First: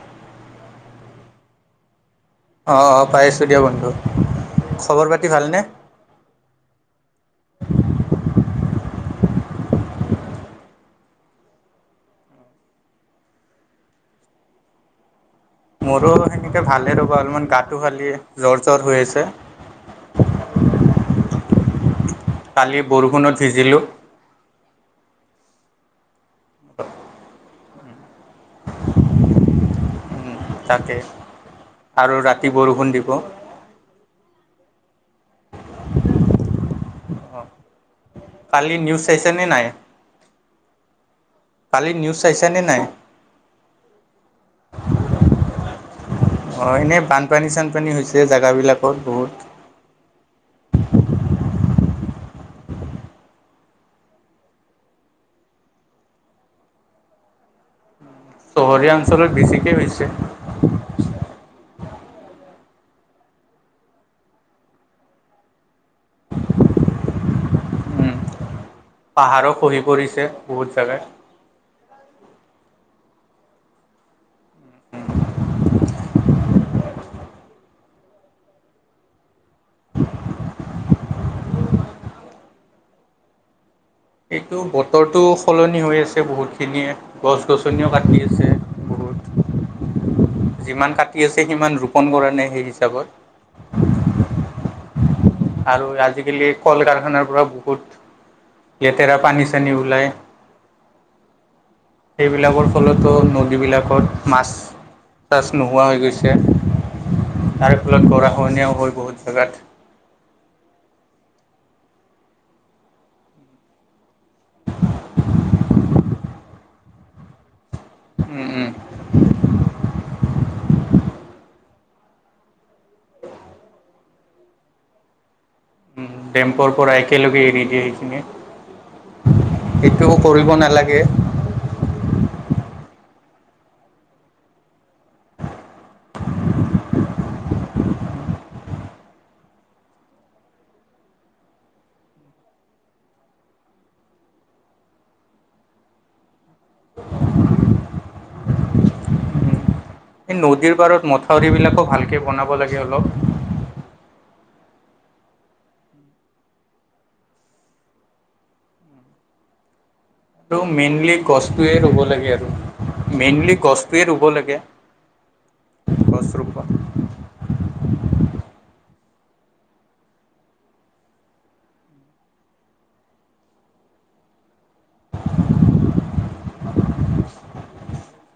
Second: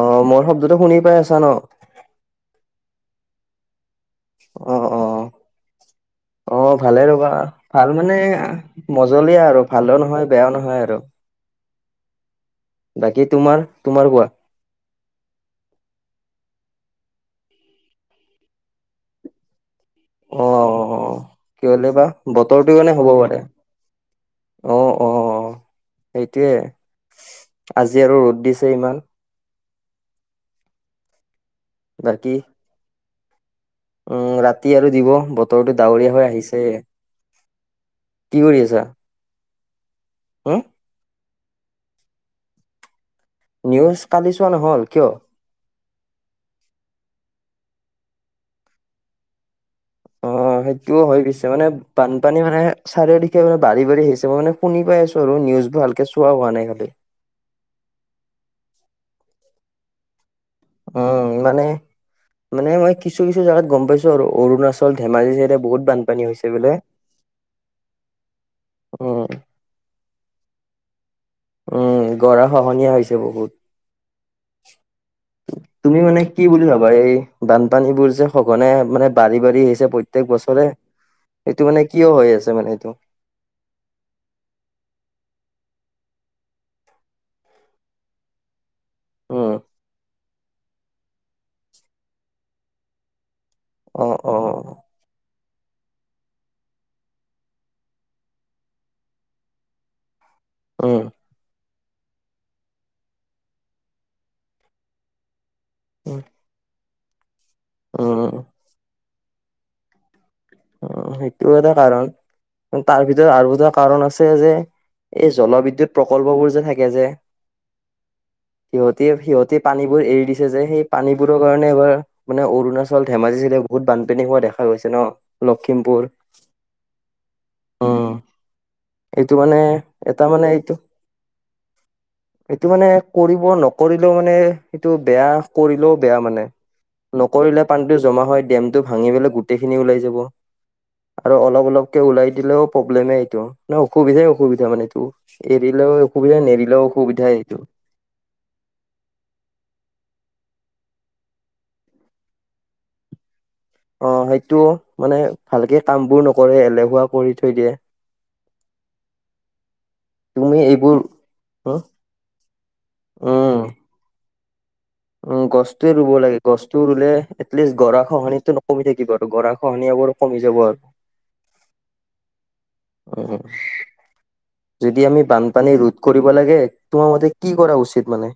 অ' মৰ শব্দটো শুনি পাই আছা ন? অ' অ' পাই আছোঁ দিয়া বন্ধু অ অ খবৰ পাতি ভালনে? অ' ভালে ৰ'বা ভাল মানে এয়া মজলীয়া আৰু ভালো নহয় বেয়াও নহয় আৰু। বাকী তোমাৰ, তোমাৰ কোৱা? মৰো সেনেকে ভালে ৰ'বা অলমান গাটো খালি জ্বৰ, জ্বৰ হৈ আছে। অ'অ'অ' কিহলে বা বতৰটোৰ কালি কাৰণে হ'ব বৰষুণত পাৰে। ভিজিলোঁ অ'অ'সেইটোয়ে আজি আৰু ৰ'দ দিছ ছে ইমান। তাকে আৰু বাকী ৰাতি বৰষুণ দিব। উম ৰাতি আৰু দিব বতৰটো ডাৱৰীয়া হৈ আহিছে। অ কালি নিউজ চাইছা নে নাই? হু? কালি নিউজ চাইছানে নাই? নিউজ কালি চোৱা নহ'ল কিয়? অ এনেই বানপানী-চানপানী হৈছে জেগাবিলাকত বহুত। অ সেইটোও হয় পিছে মানে বানপানী মানে চাৰিওদিশে মানে বাঢ়ি বাঢ়ি আহিছে মই মানে শুনি পাই আছো আৰু নিউজ ভালকে চোৱা হোৱা নাই খালি। চহৰীয়া অঞ্চলত বেছিকে হৈছে। অ ই মানে মানে মই কিছু কিছু জাগাত গম পাইছো আৰু অৰুণাচল, ধেমাজি চাইদে বহুত বানপানী হৈছে বোলে। উম উম পাহাৰো খহি পৰিছে বহুত জেগাত। উম গৰা খহনীয়া হৈছে বহুত। তুমি মানে কি বুলি ভাবা এই বানপানীবোৰ যে সঘনে মানে বাঢ়ি-বাঢ়ি আহিছে প্ৰত্যেক বছৰে এইটো মানে কিয় হৈ আছে মানে এইটো। এইটো বতৰটো সলনি হৈ আছে বহুতখিনিয়ে, গছ-গছনিও কাটি আছে। বহুত। অ। যিমান কাটি আছে সিমান ৰোপণ কৰা নাই সেই হিচাপত। অ অ। আৰু আজিকালি কল কাৰখানাৰ পৰা বহুত লেতেৰা পানী-চানী ওলাই উম। সেইবিলাকৰ ফলতো নদীবিলাকত মাছ তাচ নোহোৱা হৈ উম গৈছে, তাৰে ফলত গৰা উম খহনীয়াও হ'ল বহুত জাগাত। উম সেইটোও এটা কাৰণ তাৰ ভিতৰত আৰু এটা কাৰণ আছে সেই যে এই জলবিদ্যুৎ প্ৰকল্প বোৰ যে থাকে যে সিহঁতে সিহঁতে পানীবোৰ এৰি দিছে যে সেই পানীবোৰৰ কাৰণে এইবাৰ মানে অৰুণাচল আচল ধেমাজিফালে বহুত বানপানী হোৱা দেখা গৈছে ন লখিমপুৰ ডেম্পৰ পৰা একেলগে এৰি দিয়ে উম সেইখিনি। এইটো মানে এইটোও এটা মানে কৰিব এইটো নালাগে। এইটো মানে কৰিব নকৰিলেও মানে এইটো বেয়া কৰিলেও বেয়া মানে। নকৰিলে পানীটো জমা হয় ডেমটো ভাঙি পেলাই গোটেইখিনি ওলাই যাব। আৰু অলপ অলপকে ওলাই দিলেও প্ৰব্লেমে এইটো। অসুবিধাই অসুবিধা মানে এইটো। এৰিলেও অসুবিধা নেৰিলেও অসুবিধাই এইটো। এই নদীৰ পাৰত মথাউৰি বিলাকো ভালকে বনাব লাগে অলপ। অ সেইটো মানে ভালকে কামবোৰ নকৰে এলেহুৱা কৰি থৈ দিয়ে। [unintelligible] তুমি আৰু মেইনলি এইবোৰ গছটোৱে ৰুব লাগে আৰু, মেইনলি উম, গছটোৱে ৰুব লাগে। উম গছটোৱে ৰুব লাগে। গছটো ৰুলে এটলিষ্ট গৰা খহনিয়াটো কমি থাকিব আৰু গৰা খহনীয়া বোৰো কমি যাব আৰু। উম। যদি আমি বানপানী ৰোধ কৰিব লাগে তোমাৰ মতে কি কৰা উচিত মানে?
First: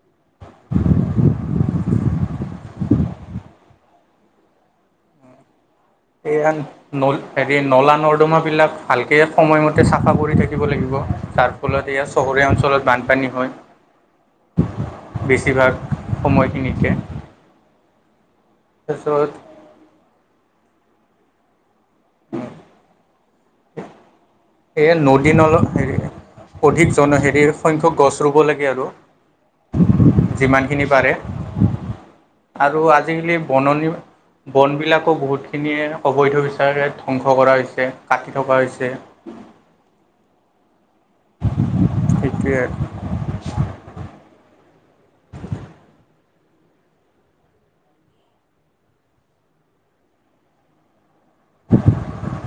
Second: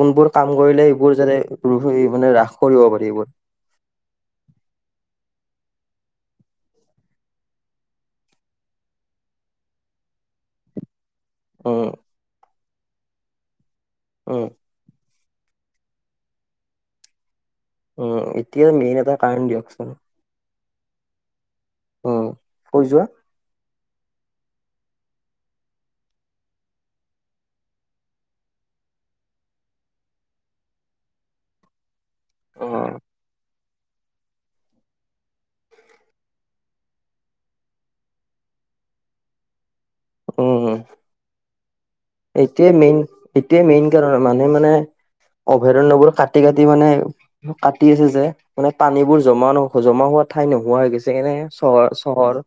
কোনবোৰ কাম কৰিলে এইবোৰ যাতে [unintelligible] মানে হ্ৰাস কৰিব পাৰি এইবোৰ। সেয়া নল তাকে নলা নৰ্দমাবিলাক ভালকে সময়মতে চাফা কৰি থাকিব লাগিব। যাৰ উম, ফলত এয়া বছৰীয়া অঞ্চলত বানপানী হয়। উম। বেছিভাগ সময়খিনিতে। উম, এতিয়া মেইন এটা তাৰপিছত কাৰণ দিয়কচোন। উম, কৈ যোৱা। এই নদী নল হেৰি অধিক জন হেৰি সংখ্যক গছ ৰুব লাগে আৰু। যিমানখিনি পাৰে আৰু উম, আজিকালি বননি বনবিলাকো বহুতখিনিয়ে অবৈধ বিচাৰে ধ্বংস কৰা হৈছে কাটি থকা হৈছে। উম। সেইটোৱে এইটোৱে মেইন এইটোৱে মেইন কাৰণ মানুহে মানে অভয়াৰণ্যবোৰ কাটি কাটি মানে কাটি আছে যে মানে পানীবোৰ জমা ন জমা হোৱা ঠাই নোহোৱা হৈ গৈছে। যেনে চহৰ চহৰ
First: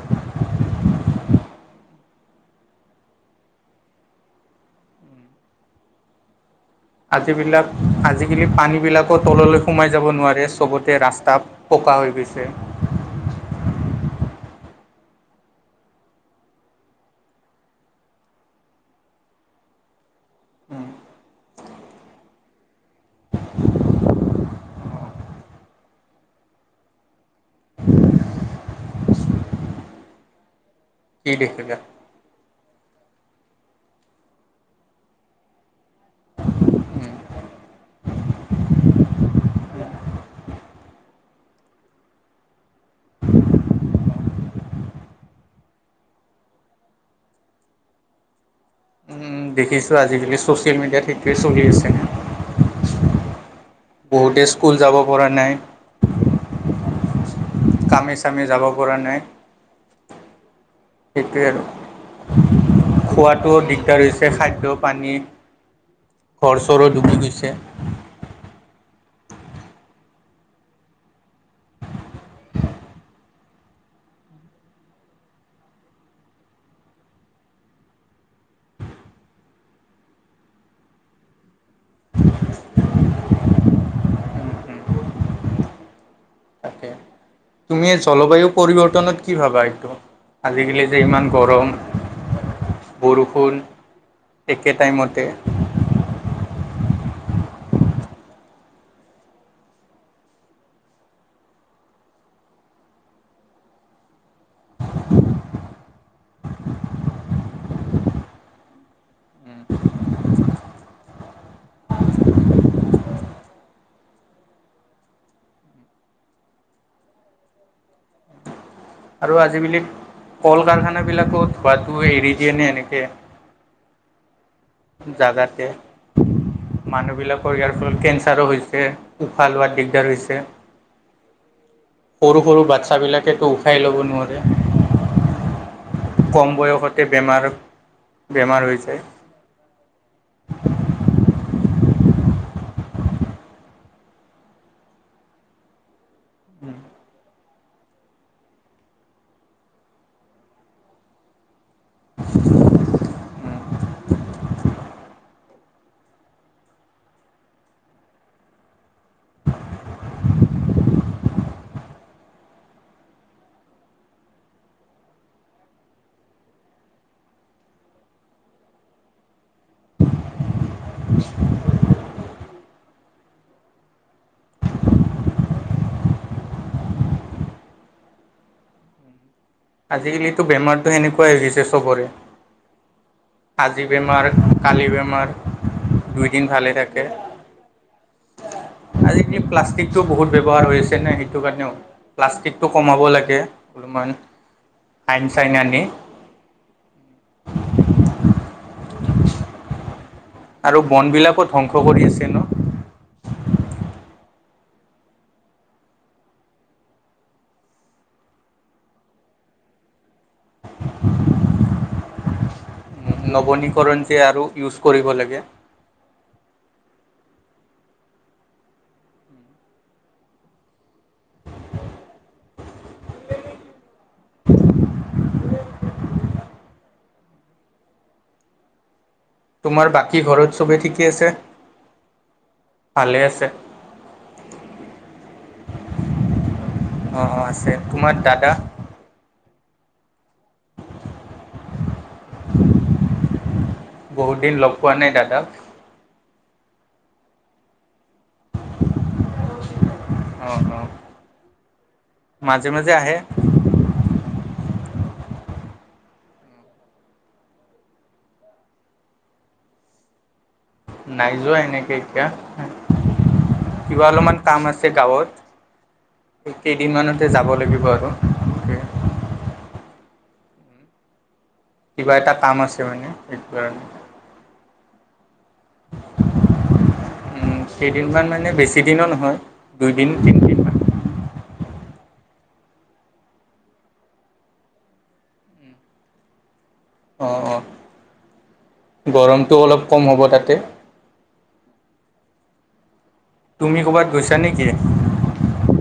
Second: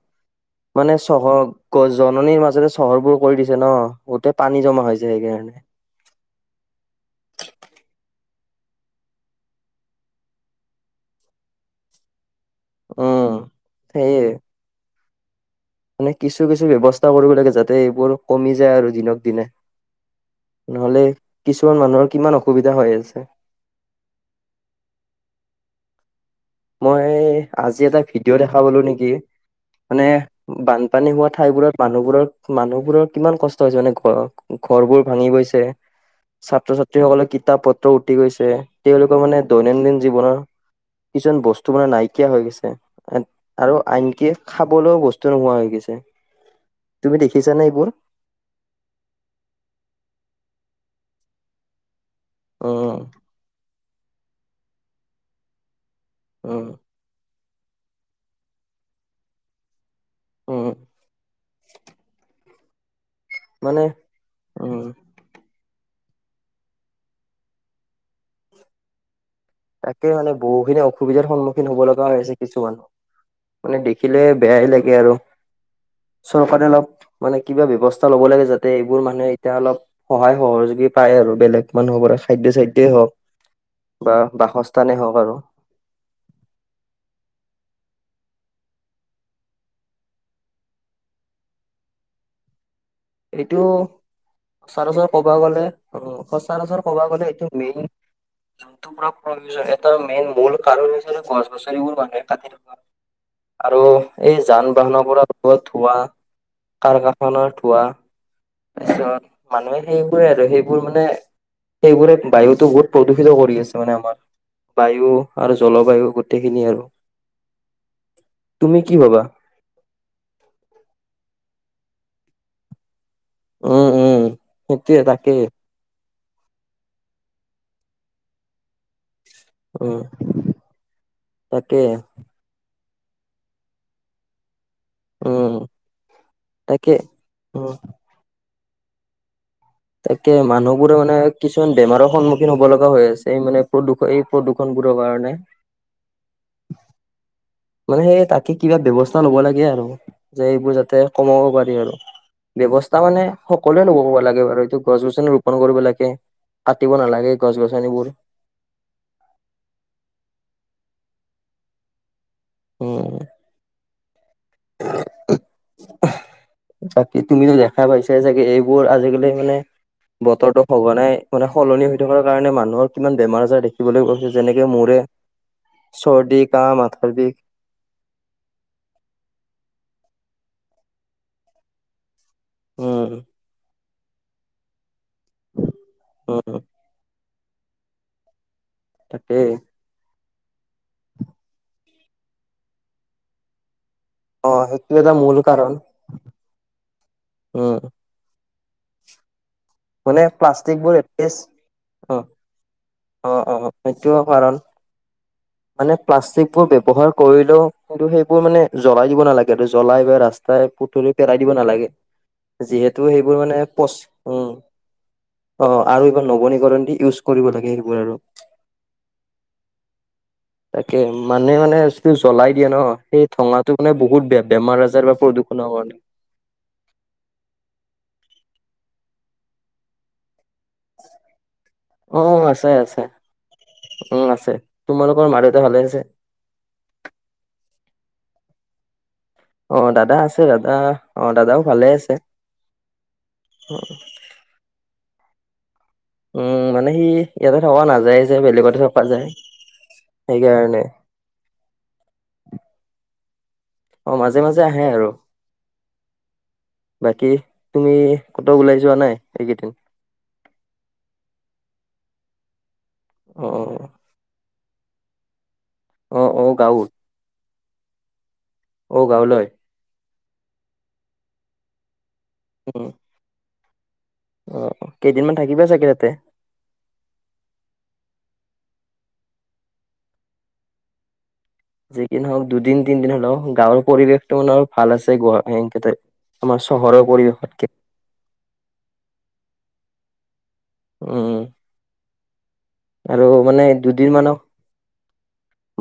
মানে চহৰ গ জননীৰ মাজৰে চহৰবোৰ কৰি দিছে ন গোটেই পানী জমা হৈ যায় সেইকাৰণে। আজিবিলাক আজিকালি পানীবিলাকো তললৈ সোমাই যাব নোৱাৰে চবতে ৰাস্তা পকা হৈ গৈছে। উম, সেয়াই। মানে কিছু কিছু ব্যৱস্থা কৰিব লাগে যাতে এইবোৰ কমি যায় আৰু দিনক দিনে। নহ'লে কিছুমান মানুহৰ কিমান অসুবিধা হৈ আছে। মই আজি এটা ভিডিঅ' দেখা পালো নেকি। মানে বানপানী হোৱা কি দেখিলা? ঠাইবোৰত মানুহবোৰৰ মানুহবোৰৰ কিমান কষ্ট হৈছে মানে ঘ ঘৰবোৰ ভাঙি গৈছে। ছাত্ৰ ছাত্ৰীসকলৰ কিতাপ পত্ৰ উঠি গৈছে। তেওঁলোকৰ মানে দৈনন্দিন জীৱনৰ কিছুমান মান বস্তু মানে নাইকিয়া হৈ গৈছে। আৰু আনকি খাবলৈও বস্তু নোহোৱা হৈ গৈছে। তুমি দেখিছানে এইবোৰ? উম, দেখিছো আজিকালি চ'চিয়েল মিডিয়াত সেইটোৱে চলি আছে। উম বহুতে স্কুল যাব পৰা নাই। উম। কামে চামে যাব পৰা নাই। উম সেইোৱে আৰু খোৱা খোৱাটো মানে দিগদাৰ হৈছে খাদ্য উম পানী ঘৰ চৰো ডুবি গৈছে। তাকে মানে বহুখিনি অসুবিধাৰ সন্মুখীন হ'ব লগা হৈছে কিছু মানুহ। মানে দেখিলে বেয়াই লাগে আৰু চৰকাৰে অলপ মানে কিবা ব্যৱস্থা ল'ব লাগে যাতে এইবোৰ মানুহে এতিয়া অলপ সহায় সহযোগী পায় আৰু বেলেগ মানুহৰ পৰা খাদ্যয় চাদ্যয়েই হওঁক বা বাসস্থানেই হওঁক আৰু। তাকে। তুমি জলবায়ু পৰিৱৰ্তনত কি ভাবা এইটো? আজিকালি যে ইমান গৰম। বৰষুণ এইটো একে টাইমতে। অ', সচৰাচৰ ক'ব গ'লে এইটো মেইন জন্তু পুৰা প্ৰয়োজন এটা মেইন মূল কাৰণ হৈছে গছ গছনিবোৰ মানুহে কাটি থকা আৰু এই যান বাহনৰ পৰা ওলোৱা ধোঁৱা কাৰ কাৰখানাৰ ধোঁৱা। তাৰপিছত মানুহে সেইবোৰে আৰু সেইবোৰ মানে সেইবোৰে বায়ুতো বহুত প্ৰদূষিত কৰি আছে মানে আমাৰ বায়ু আৰু জলবায়ু গোটেইখিনি আৰু। তুমি কি ভাবা আজি কালি কল কাৰখানাবিলাকত ধোৱাটো এৰি দিয়েনে এনেকে উম, উম সেইটোয়ে তাকে জাগাতে মানুহ বিলাকৰ ইয়াৰ ফলত কেঞ্চাৰো হৈছে। উশাহ লোৱাত উম দিগদাৰ হৈছে। তাকে সৰু সৰু বাচ্ছাবিলাকেতো উশাই ল'ব নোৱাৰে। উম কম তাকে বয়সতে বেমাৰ, উম বেমাৰ হৈ যায়। তাকে মানুহবোৰে মানে কিছুমান বেমাৰৰ সন্মুখীন হ'ব লগা হৈ আছে এই মানে প্ৰদূষণ এই প্ৰদূষণবোৰৰ কাৰণে [inaudible] মানে সেই তাকে কিবা ব্যৱস্থা লব লাগে আৰু যে এইবোৰ যাতে কমাব পাৰি আৰু ব্যৱস্থা মানে সকলোৱে লব লাগে বাৰু। গছ গছনি ৰোপন কৰিব লাগে, কাটিব নালাগে গছ গছনিবোৰ। উম উ উ উহ বাকী তুমিতো দেখা পাইছা ছাগে এইবোৰ আজিকালি মানে বতৰতো সঘনাই মানে সলনি হৈ থকাৰ কাৰণে মানুহৰ কিমান বেমাৰ আজাৰ দেখিবলৈ গৈছে যেনেকে মোৰে অ ৰ্চদি, কাঁহ, মাথাবিষ। আজিকালিতো বেমাৰতো সেনেকোৱাই হৈ গৈছে চ'বৰে। উম। আজি বেমাৰ, কালি বেমাৰ, দুই দিন উম ভালে থাকে। আজি কি তাকেই প্লা ষ্টিকটো বহুত ব্যৱহাৰ হৈ আছেনে সেইটো কাৰণেও প্লাষ্টিকটো কমাব লাগে অলপমান অ সেইটো এটা আইন মূল চাইন কাৰণ আনি উম। মানে আৰু প্লাষ্টিকবোৰ একেচ, বনবিলাকো ধ্বংস কৰি অ আছে ন অ অ সেইটোও কাৰণ। মানে প্লাষ্টিকবোৰ ব্যৱহাৰ কৰিলেও কিন্তু সেইবোৰ মানে জ্বলাই দিব নালাগে, এইটো জ্বলাই বা ৰাস্তাই পুৰি পেলাই দিব নালাগে। যিহেতু সেইবোৰ মানে পচ নৱনীকৰণ যে আৰু উম ইউজ কৰিব লাগে। অ আৰু এইবাৰ নৱনীকৰণ দি ইউজ কৰিব লাগে সেইবোৰ আৰু। তাকে মানে মানে যিটো জ্বলাই দিয়ে ন, সেই ঠঙাটো মানে বহুত বেয়া বেমাৰ আজাৰ বা প্ৰদূষণৰ কাৰণে। তোমাৰ বাকী ঘৰত চবেই ঠিকেই আছে? অ আছে আছে অ আছে, তোমালোকৰ মা দেউতা ভালে আছে? অ অ আছে তোমাৰ দাদা অ দাদা আছে, দাদা অ দাদাও ভালে আছে, অ'। বহুত দিন লগ পোৱা নাই দাদাক। উম মানে সি ইয়াতে থকা নাযায়ে যে বেলেগতে থকা যায় অঁ সেইকাৰণে। অঁ মাজে মাজে আহে। অ মাজে মাজে আহে আৰু। বাকী তুমি কতো ওলাই যোৱা নাই এইকেইদিন? নাই যোৱা এনেকে এতিয়া। অহ'। কিবা অলপমান কাম আছে গাঁৱত, অ', অ', গাঁৱত কেইদিনমানতে যাব লাগিব আৰু। অঁ, গাঁওলৈ? কিবা এটা কাম আছে মানে, সেইটো কাৰণে। অঁ, কেইদিন মান থাকিবা চাগে ইয়াতে। উম, কেইদিনমান মানে বেছি দিনো নহয়, দুইদিন- তিন। যি কি নহওঁক, দুদিন -তিনদিন হ'লেও গাঁৱৰ পৰিৱেশটো মানে ভাল আছে গুৱাহাটীত কেতে। আমাৰ চহৰৰ অঁ অঁ পৰিৱেশতকে। গৰমটো অলপ কম হ'ব তাতে। উম। আৰু মানে তুমি ক'ৰবাত দুদিন গৈছা মানৰ- নেকি?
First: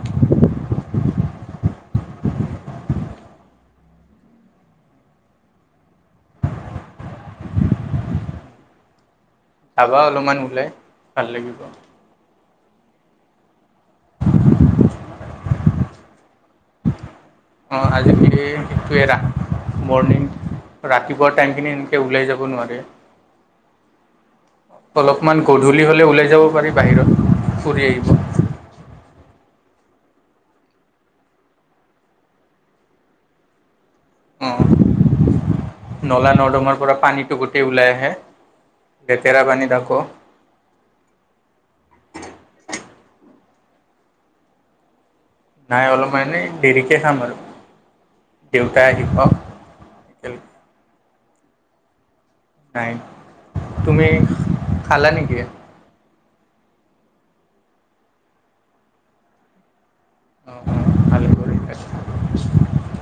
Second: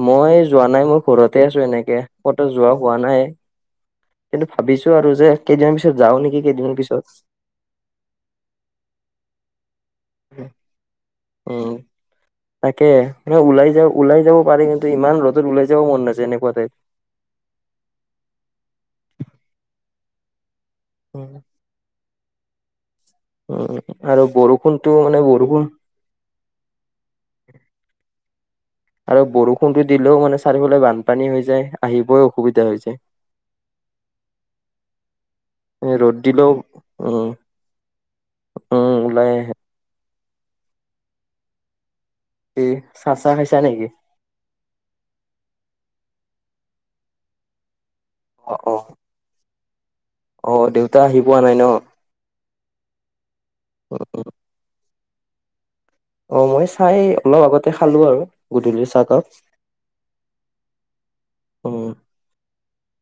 মই যোৱা নাই, মই ঘৰতে আছো এনেকে, ক'তো যোৱা হোৱা নাই। কিন্তু ভাবিছো আৰু যে কেইদিনমানৰ পিছত যাওঁ নেকি, কেইদিনমান পিছত? যাবা অলপমান ওলাই, ভাল লাগিব। উম, তাকে মানে ওলাই যা ওলাই যাব পাৰে, কিন্তু ইমান ৰ'দত ওলাই যাব মন নাযায় এনেকুৱাতে। অঁ, আজিকালি সেইটোৱে, মৰ্ণিং ৰাতিপুৱা উম টাইমখিনি- ওলাই যাব নোৱাৰে। উম আৰু বৰষুণটো মানে অলপমান বৰষুণ- গধূলি ওলাই যাব পাৰি বাহিৰত, ফুৰি আহিব। আৰু বৰষুণটো দিলেও মানে চাৰিওফালে বানপানী হৈ যায়, আহিবই অসুবিধা হৈ যায়। অহ। ৰ'দ নলা দিলেও -নৰ্দমাৰ পৰা উম পানীটো গোটেই ওলাই আহে, উম ওলাই লেতেৰা আহে পানী তাকো। এই চাচা খাইছা নেকি? নাই, অলপ মানে দেৰিকৈ খাম আৰু দেউতাই আহি পাওঁক। অঁ', দেউতা আহি পোৱা নাই ন? নাই, তুমি খালা নেকি? অঁ, মই চাহ এই অলপ আগতে খালো আৰু গধূলিৰ চাহ কাপ। অ ভালে কৰিলা অঁ,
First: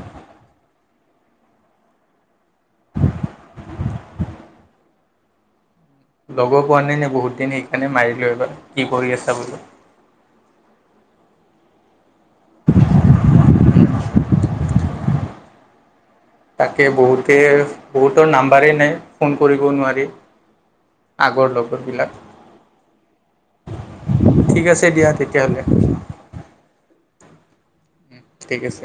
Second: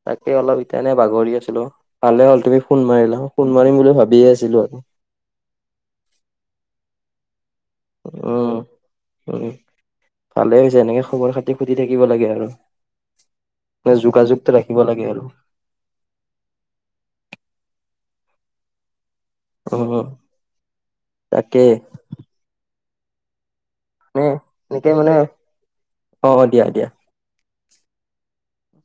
তাকে অলপ- এনে বাগৰি আছিলো, ভালে হ'ল তুমি ফোন মাৰিলা, ফোন মাৰিম বুলি ভাবিয়ে আছিলো আৰু। লগো পোৱা নাই না বহুত দিন সেইকাৰণে মাৰিলো উম একবাৰ, কি কৰি আছা উম। বোলো? ভালে হৈছে এনেকে খবৰ খাতি সুধি থাকিব লাগে আৰু মানে যোগাযোগটো ৰাখি- ৰাখিব লাগে আৰু। তাকে বহুতে বহুতৰ নাম্বাৰেই নাই। ফোন কৰিবও নোৱাৰি উম আগৰ তাকে লগৰ বিলাক। ঠিক আছে দিয়া তেতিয়া হ'লে। অঁ, অঁ, দিয়া, দিয়া। ঠিক আছে।